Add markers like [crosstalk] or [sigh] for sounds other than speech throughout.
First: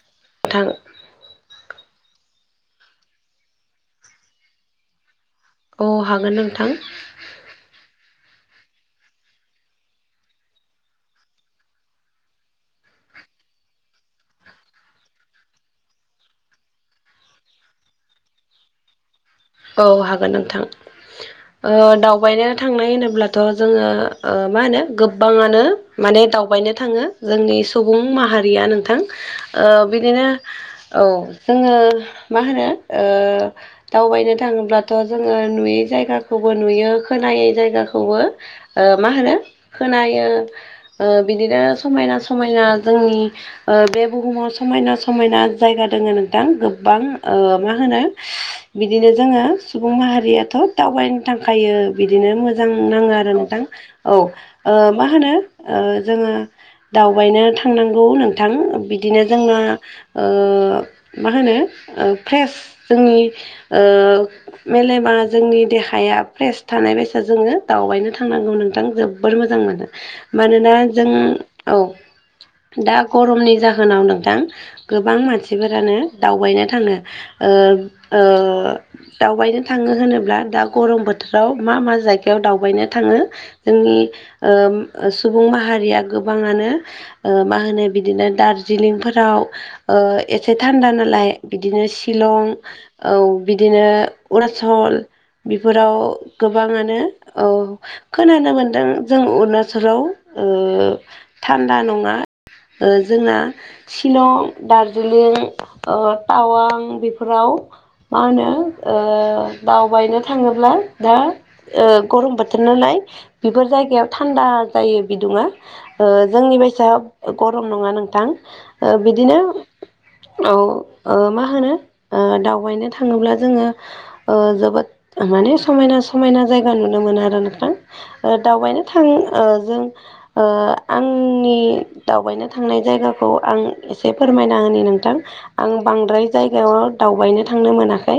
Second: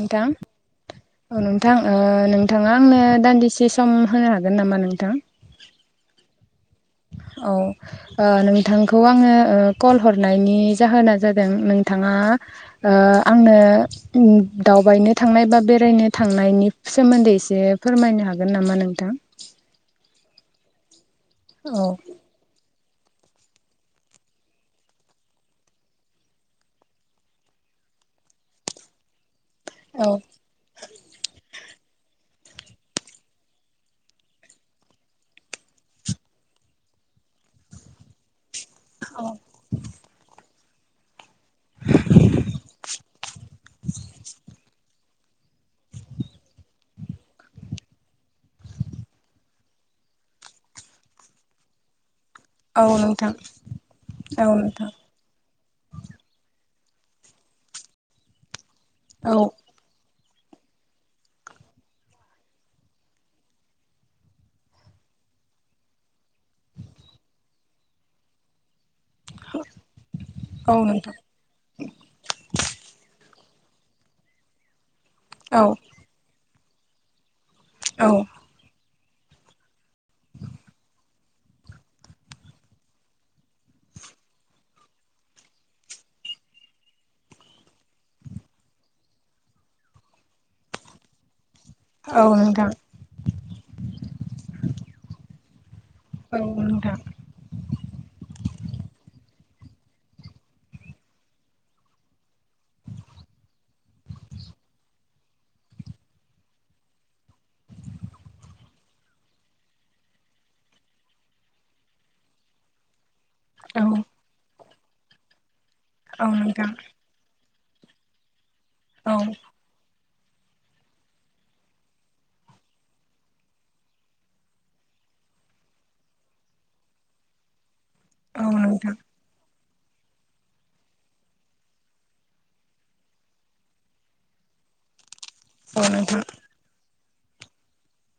नोंथां नोंथां औ नोंथां नोंथाङा आंनो दान्दिसे सम होनो हागोन नामा नोंथां अ हागोन नोंथां औ नोंथांखौ आङो कल हरनायनि जाहोना जादों नोंथाङा ओ आंनो दावबायनो थांनाय बा बेरायनो थांनायनि सोमोन्दै एसे फोरमायनो हागोन नामा नोंथां औ हागोन नोंथां औ दावबायनो थांनाय होनोब्लाथ' जोङो मा होनो गोबाङानो माने दावबायनो थाङो जोंनि सुबुं माहारिया नोंथां। ओ औ बिदिनो औ जोङो मा होनो ओ दावबायनो थाङोब्लाथ' जोङो नुयै जायगाखौबो नुयो खोनायै जायगाखौबो ओ मा औ होनो खोनायो बिदिनो समायना समायना जोंनि ओ बे बुहुमाव समायना समायना जायगा दङ नोंथां गोबां मा होनो बिदिनो जोङो सुबुं माहारियाथ' दावबायनो थांखायो बिदिनो मोजां। मोजां नाङो आरो नोंथां औ ओ मा होनो जोङो दावबायनो थांनांगौ नोंथां बिदिनो औ जोंना ओ मा होनो फ्रेस जोंनि मेलेमा जोंनि देहाया फ्रेस थानाय बायसा जोङो दावबायनो थांनांगौ नोंथां जो जोबोर मोजां मोनो औ मानोना जों। नोंथां औ दा गरमनि जाहोनाव नोंथां गोबां औ मानसिफोरानो दावबायनो थाङो ओ औ ओ दावबायनो थाङो होनोब्ला दा गरम बोथोराव मा मा जायगायाव दावबायनो थाङो जोंनि सुबुं माहारिया गोबाङानो ओ मा होनो बिदिनो दार्जिलिंफोराव एसे थान्दा नालाय बिदिनो औ शिलं नोंथां औ बिदिनो अरुनाचल बेफोराव। औ नोंथां गोबाङानो खोनानो मोनदों जों अरुणाचलाव थान्दा नङा ओ जोंना शिलं दार्जिलिं टावां ओ बेफोराव मा होनो दावबायनो थाङोब्ला दा। ओ गरम बोथोर नालाय बेफोर औ जायगायाव थान्दा जायो बिदुङा औ जोंनि नोंथां बायसा। गरम नङा नोंथां औ बिदिनो औ मा होनो दावबायनो थाङोब्ला जोङो जोबोद माने समायना समायना जायगा नुनो मोनो आरो नोंथां दावबायनो नोंथां थां जों आंनि आंनि दावबायनो थांनाय जायगाखौ आं एसे फोरमायना होनि नोंथां। आं औ नोंथां बांद्राय जायगायाव दावबायनो थांनो मोनाखै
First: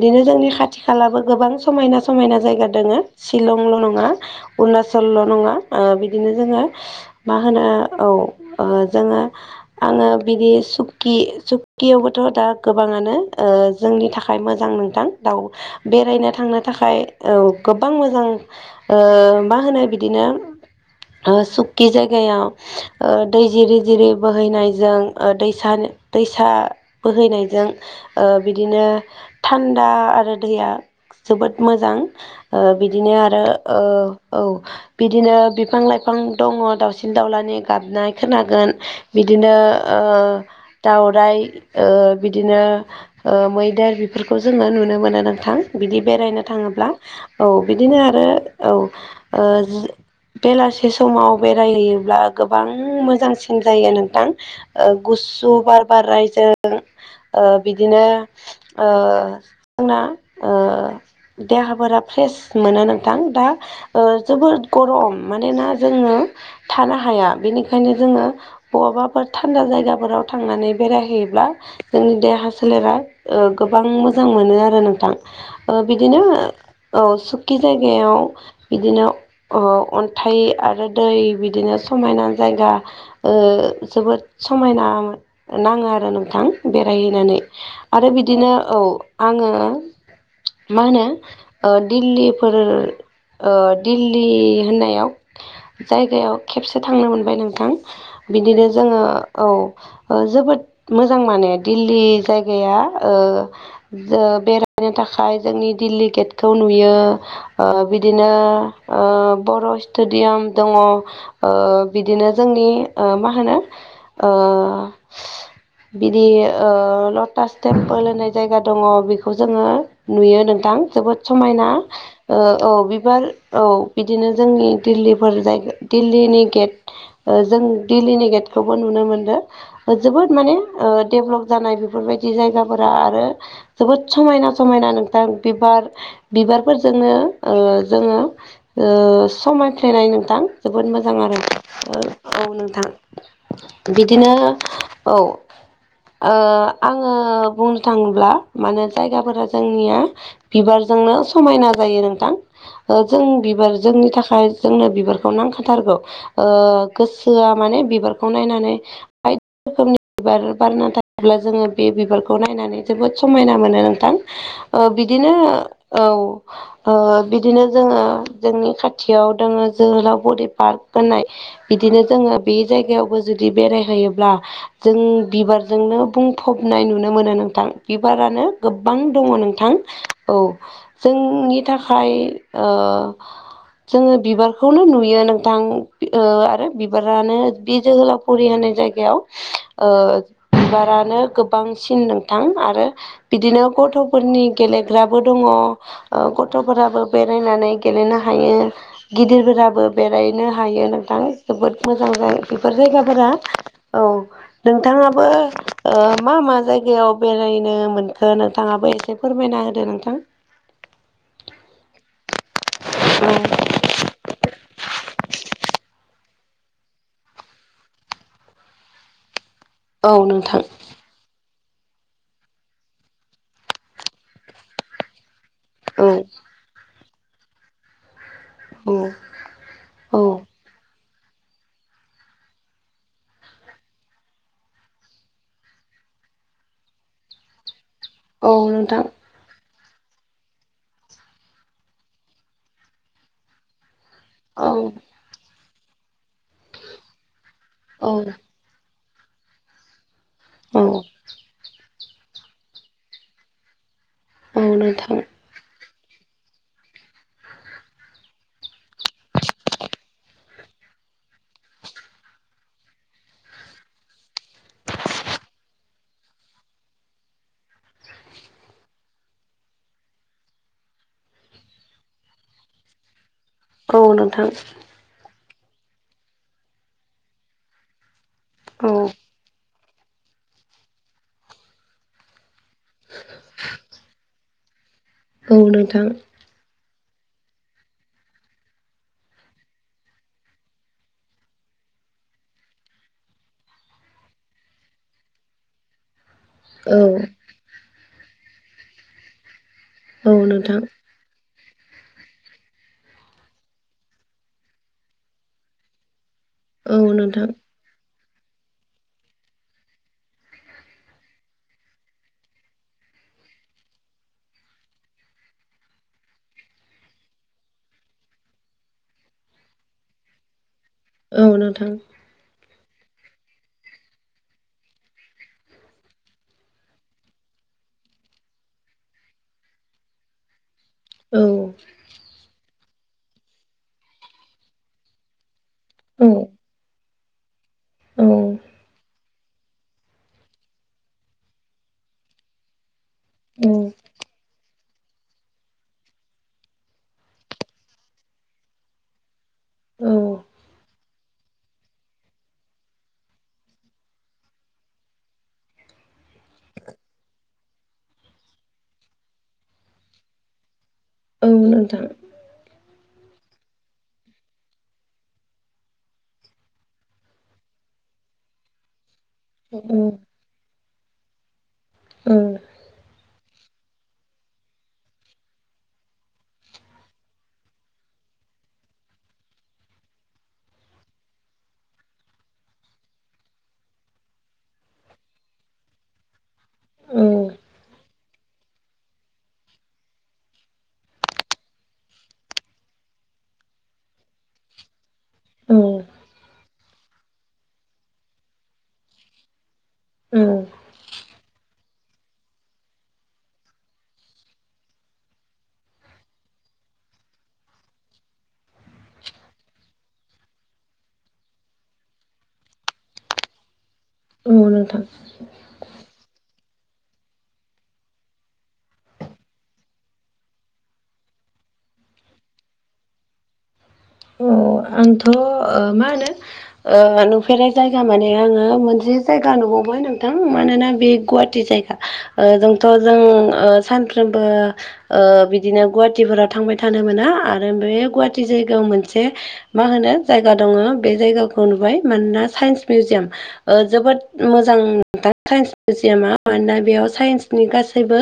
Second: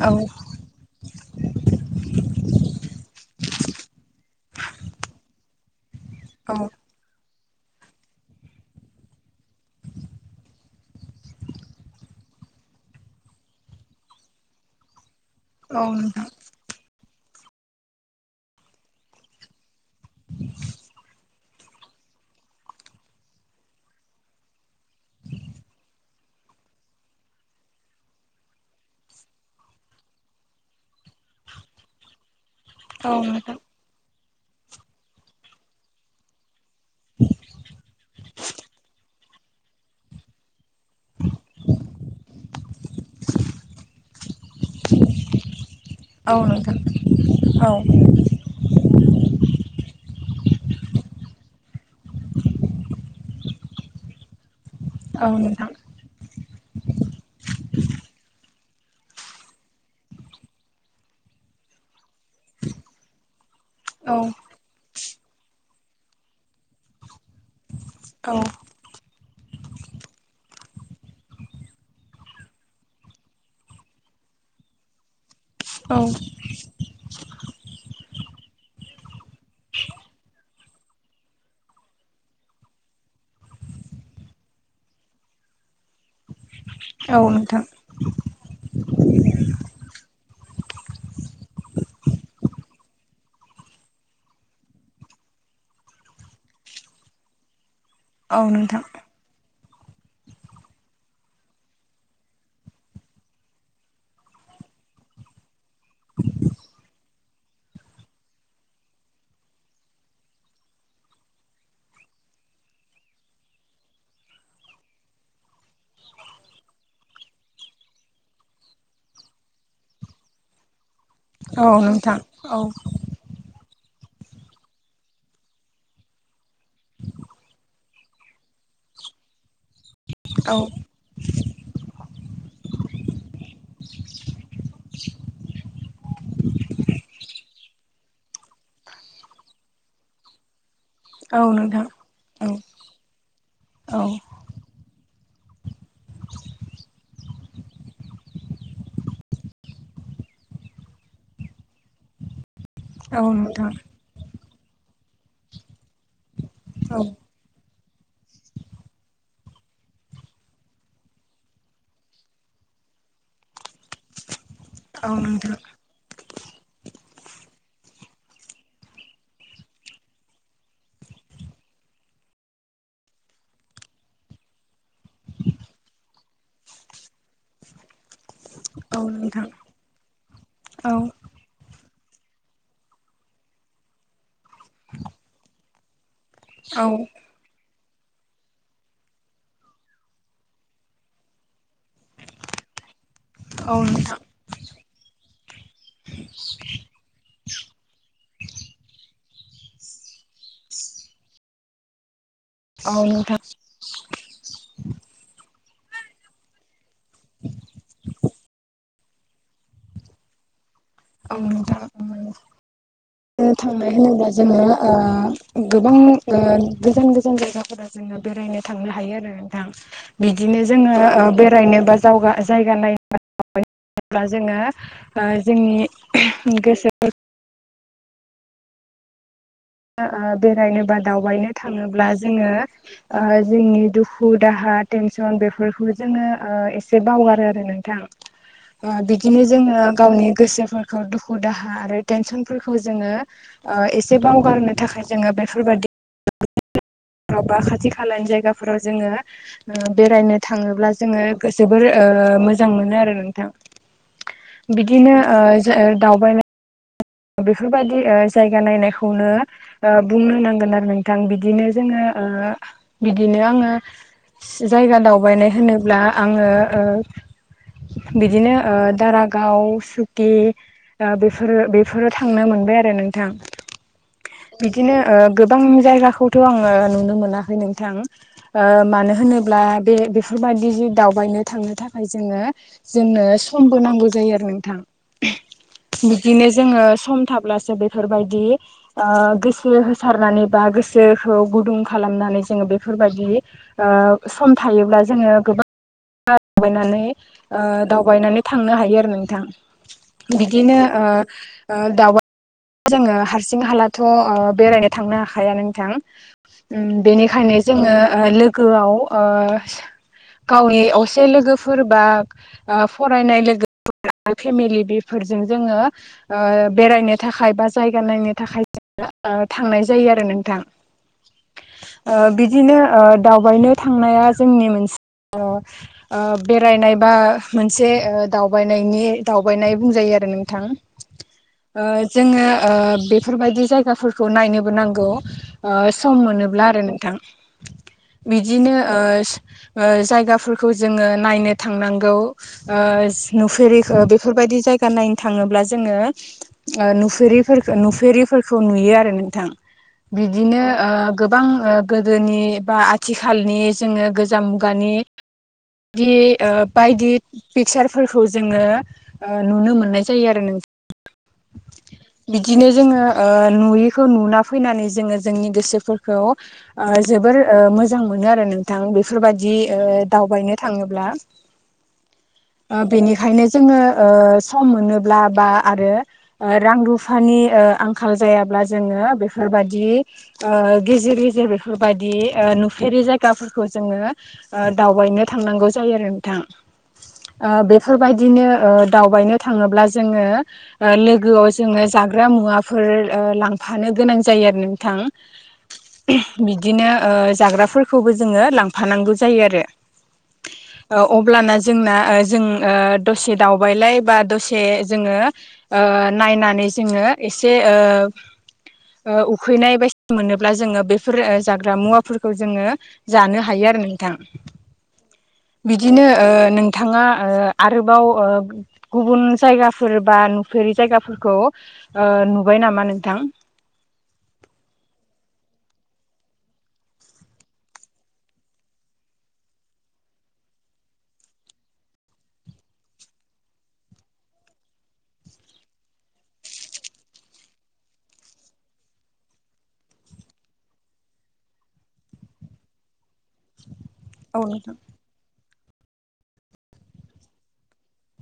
औ औ जोंनि खा थि खालाबो गोबां समायना समायना जायगा दङो शिलंल' नङा। अरुणचलल' नङा बिदिनो जोङो मा होनो औ ओ जोङो आङो बिदि सुक्कि सुक्कियावबोथ' दा गोबाङानो। ओ जोंनि थाखाय मोजां नोंथां दाउ औ नोंथां बेरायनो थांनो थाखाय औ गोबां मोजां मा होनो बिदिनो सुकि जायगायाव ओ दै जिरि जिरि बोहैनायजों ओ दैनि दैसा बोहैनायजों ओ बिदिनो थान्दा आरो दैया जोबोद मोजां ओ बिदिनो औ आरो नोंथां औ बिदिनो बिफां लाइफां दङ। दावसिन दाउलानि गाबनाय खोनागोन बिदिनो। दाउराय ओ बिदिनो ओ मैदेर बेफोरखौ जोङो नुनो मोनो नोंथां बिदि औ बेरायनो नोंथां थाङोब्ला औ बिदिनो। आरो औ बेलासि समाव बेरायहैयोब्ला गोबां मोजांसिन जायो नोंथां ओ औ गुसु नोंथां बार बारनायजों ओ बिदिनो ओ जोंना ओ देहाफोरा फ्रेस मोनो नोंथां दा औ जोबोद गरम मानोना जोङो थानो हाया बेनिखायनो जोङो। औ बहाबाफोर थान्दा जायगाफोराव थांनानै बेरायहैयोब्ला जोंनि देहा। सोलेरा गोबां मोजां मोनो आरो नोंथां औ बिदिनो औ सुखि जायगायाव बिदिनो अन्थाइ आरो दै बिदिनो समायना जायगा जोबोद समायना नाङो आरो नोंथां औ बेरायहैनानै नोंथां आरो बिदिनो औ आङो मा होनो दिल्लीफोर ओ दिल्ली होननायाव जायगायाव खेबसे थांनो मोनबाय नोंथां औ बिदिनो नोंथां जोङो औ जोबोद मोजां माने दिल्ली जायगा गैया बेरायनो थाखाय जोंनि दिल्ली गेटखौ नुयो ओ बिदिनो बर' स्टेडियाम दङ बिदिनो जोंनि मा होनो बिदि ओ लथ लटास टेम्पोल होननाय जायगा दङ बेखौ जोङो नुयो नोंथां जोबोद औ समायना नोंथां ओ औ बिबार औ बिदिनो जोंनि दिल्लीफोर जायगा दिल्लीनि गेट जों दिललिनि गेटखौबो नुनो मोनदों जोबोद माने औ देभेलप जानाय बेफोरबायदि बिदि जायगाफोरा आरो जोबोद समायना समायना नोंथां बिबार बिबारफोरजोंनो ओ जोङो ओ समायफ्लेनाय नोंथां जोबोद मोजां आरो औ नोंथां औ नोंथां औ बिदिनो औ आङो बुंनो थाङोब्ला माने जायगाफोरा जोंनिया बिबारजोंनो समायना जायो नोंथां ओ जों औ बिबार नोंथां जोंनि थाखाय जोंनो बिबारखौ नांखाथारगौ ओ औ गोसो गोहोय माने बिबारखौ नायनानै बायदि रोखोमनि बिबार बारना थायोब्ला जोङो बे बिबारखौ नायनानै जोबोद समायना मोनो नोंथां औ बिदिनो नोंथां औ बिदिनो जोङो जोंनि खाथियाव दङो जोहोलाव फुरि पार्क होननाय बिदिनो जोङो बे जायगायावबो जुदि बेरायहैयोब्ला जों बिबारजोंनो बुं फबनाय नुनो मोनो नोंथां बिबारानो गोबां औ नोंथां औ दङ नोंथां औ जोंनि नि थाखाय ओ जोङो बिबारखौनो नुयो नोंथां ओ आरो बिबारानो बि जोहोलावफुरि होननाय जायगायाव ओ बिबारानो गोबांसिन नोंथां आरो बिदिनो औ नोंथां औ नोंथां गथ'फोरनि गेलेग्राबो दङ गथ'फोराबो बेरायनानै गेलेनो हायो गिदिरफोराबो बेरायनो हायो नोंथां जोबोद मोजां जायो बेफोर जायगाफोरा औ नोंथाङाबो ओ मा मा जायगा याव बेरायनो मोनखो नोंथाङाबो एसे फोरमायना होदो नोंथां औ नोंथां थांनाय होनोब्ला जोङो ओ गोबां ओ गोजान गोजान जायगाफोरा जो बेरायनो थांनो हायो आरो दा बिदिनो जोङो बेरायनोबा दावगा जायगा नायब्ला जोङो जोंनि औ गोसोफोर औ ओ औ ओ औ बेरायनोबा दावबायनो थाङोब्ला जोङो ओ जोंनि दुखु दाहा टेनसन बेफोरखौ जोङो ओ एसे बावगारो आरो नोंथां आ औ बि नोंथां बिदिनो जोङो गावनि गोसोफोरखौ दुखु दाहा आरो टेनसनफोरखौ जोङो ओ एसे औ बावगारनो थाखाय जोङो बेफोरबायदि बा खाथि औ खालानि जायगाफोराव जोङो बेरायनो औ थाङोब्ला जोङो जोबोर ओ मोजां मोनो आरो नोंथां औ बिदिनो नोंथां ओ दावबायनाय बेफोरबायदि ओ जायगा नायनायखौनो ओ बुंनो नांगोन आरो नोंथां बिदिनो जोङो बिदिनो आङो जायगा दावबायनाय होनोब्ला आङो ओ बिदिनो ओ दारागाव सुकि ओ बेफोरो बे बेफोराव थांनो मोनबाय आरो नोंथां औ नोंथां बिदिनो ओ गोबां जायगाखौथ' आङो नुनो मोनाखै नोंथां औ मानो होनोब्ला बे बेफोरबायदि दावबायनो थांनो थाखाय जोङो जोंनो समबो नांगौ जायो आरो नोंथां। औ नोंथां बिदिनो जोङो सम थाब्लासो बेफोरबायदि ओ गोसो होसारनानै बा गोसोखौ गुदुं खालामनानै जोङो बेफोरबायदि ओ सम थायोब्ला जोङो गोबां औ दावबायनानै ओ दावबायनानै थांनो हायो आरो नोंथां औ बिदिनो नोंथां ओ दावबाय जोङो हारसिं हालाथ' ओ बेरायनो थांनो हाखाया नोंथां औ नोंथां बेनिखायनो जोङो लोगोआव गावनि ससे लोगोफोर बा फरायनाय लोगोफोरा फेमिलि बेफोरजों जोङो बेरायनो थाखाय बा जायगा नायनो थाखाय थांनाय जायो आरो नोंथां औ नोंथां बिदिनो दावबायनो थांनाया जोंनि मोनसे बेरायनाय बा मोनसे दावबायनायनि दावबायनाय बुंजायो आरो नोंथां औ जोङो बेफोरबायदि जायगाफोरखौ नायनोबो नांगौ सम औ मोनोब्ला आरो नोंथां औ बिदिनो जायगाफोरखौ जोङो नायनो थांनांगौ औ नुफेरिखौ नोंथां बेफोरबायदि जायगा नायनो थाङोब्ला जोङो नुफेरि नुफेरिफोरखौ नुयो आरो नोंथां औ बिदिनो गोबां गोदोनि बा आथिखालनि जोङो गोजाम मुगानि दि बायदि पिकसारफोरखौ जोङो नुनो मोननाय जायो आरो नोंथां औ नोंथां बिदिनो जोङो नुयैखौ नुना फैनानै जोङो जोंनि गोसोफोरखौ जोबोर मोजां मोनो आरो नोंथां बेफोरबायदि दावबायनो थाङोब्ला [inaudible] बेनिखायनो जोङो सम मोनोब्ला बा आरो रां रुफानि आंखाल जायाब्ला जोङो बेफोरबादि गेजेर गेजेर बेफोरबायदि नुफेरि जायगाफोरखौ जोङो दावबायनो थांनांगौ जायो आरो नोंथां औ बेफोरबायदि बिदिनो दावबायनो थाङोब्ला जोङो लोगोआव जोङो जाग्रा मुवाफोर लांफानो गोनां जायो आरो नोंथां औ बिदिनो जाग्राफोरखौबो जोङो लांफानांगौ जायो आरो औ अब्लाना जोंना जों दसे दावबायलाय बा दसे जोङो नायनानै जोङो एसे उखैनाय बायदिना मोनोब्ला जोङो बेफोर जाग्रा मुवाफोरखौ जोङो जानो हायो आरो नोंथां औ नोंथां बिदिनो नोंथाङा आरोबाव गुबुन जायगाफोर बा नुफेरि जायगाफोरखौ नुबाय नामा नोंथां आंथ' मा होनो नुफेरनाय जायगा माने आङो मोनसे जायगा नुबावबाय नोंथां मानोना बे गुवाट जायगा जोंथ' जों सानफ्रोमबो बिदिनो गुवाहाटिफोराव थांबाय थानो मोना आरो बे गुवाहाटि जायगायाव मोनसे मा होनो जायगा दङ बे जायगाखौ नुबाय मानोना साइन्स मिउजियाम जोबोद औ नोंथां मोजांथां साइन्स मिउजियामा मानोना बेयाव साइन्सनि गासैबो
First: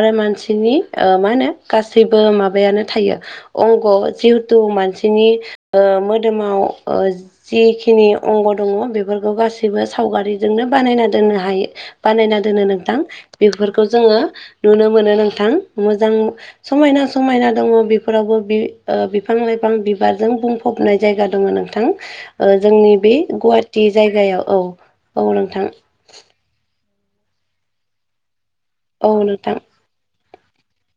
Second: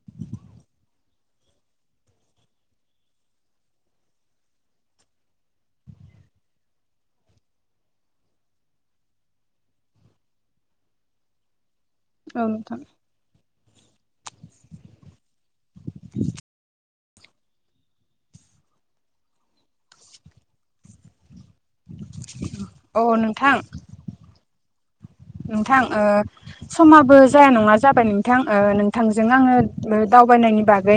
आरो मानसिनि मा होनो गासैबो माबायानो थायो अंग जिहेथु मानसिनि मोदोमाव जिखिनि अंग दङ बेफोरखौ गाससिबो सावगारिजोंनो बानायना दोननो हायो बानायना दोनो नोंथां बेफोरखौ जोङो नुनो मोनो नोंथां मोजां समायना समायना दङ बेफोरावबो बिफां लाइफां बिबाजोंर बुंफबनाय जायगा दङ नोंथां जोंनि औ बे नोंथां गुवाटि जायगायाव औ नोंथां समाबो जाया नङा जाबाय नोंथां औ नोंथांजों नोंथां आङो दावबायनायनि बागै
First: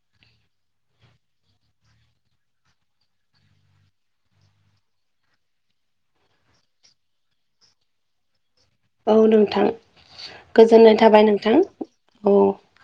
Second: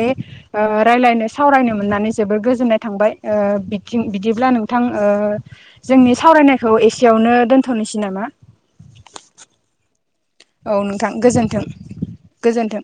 रायज्लायनो सावरायनो मोननानै जोबोर गोजोननाय थांबाय बिथिं बिदिब्ला नोंथां जोंनि सावरायनायखौ एसेयावनो दोनथ'नोसै नामा औ नोंथां औ गोजोननाय थाबाय नोंथां गोजोन्थों औ गोजोन्थों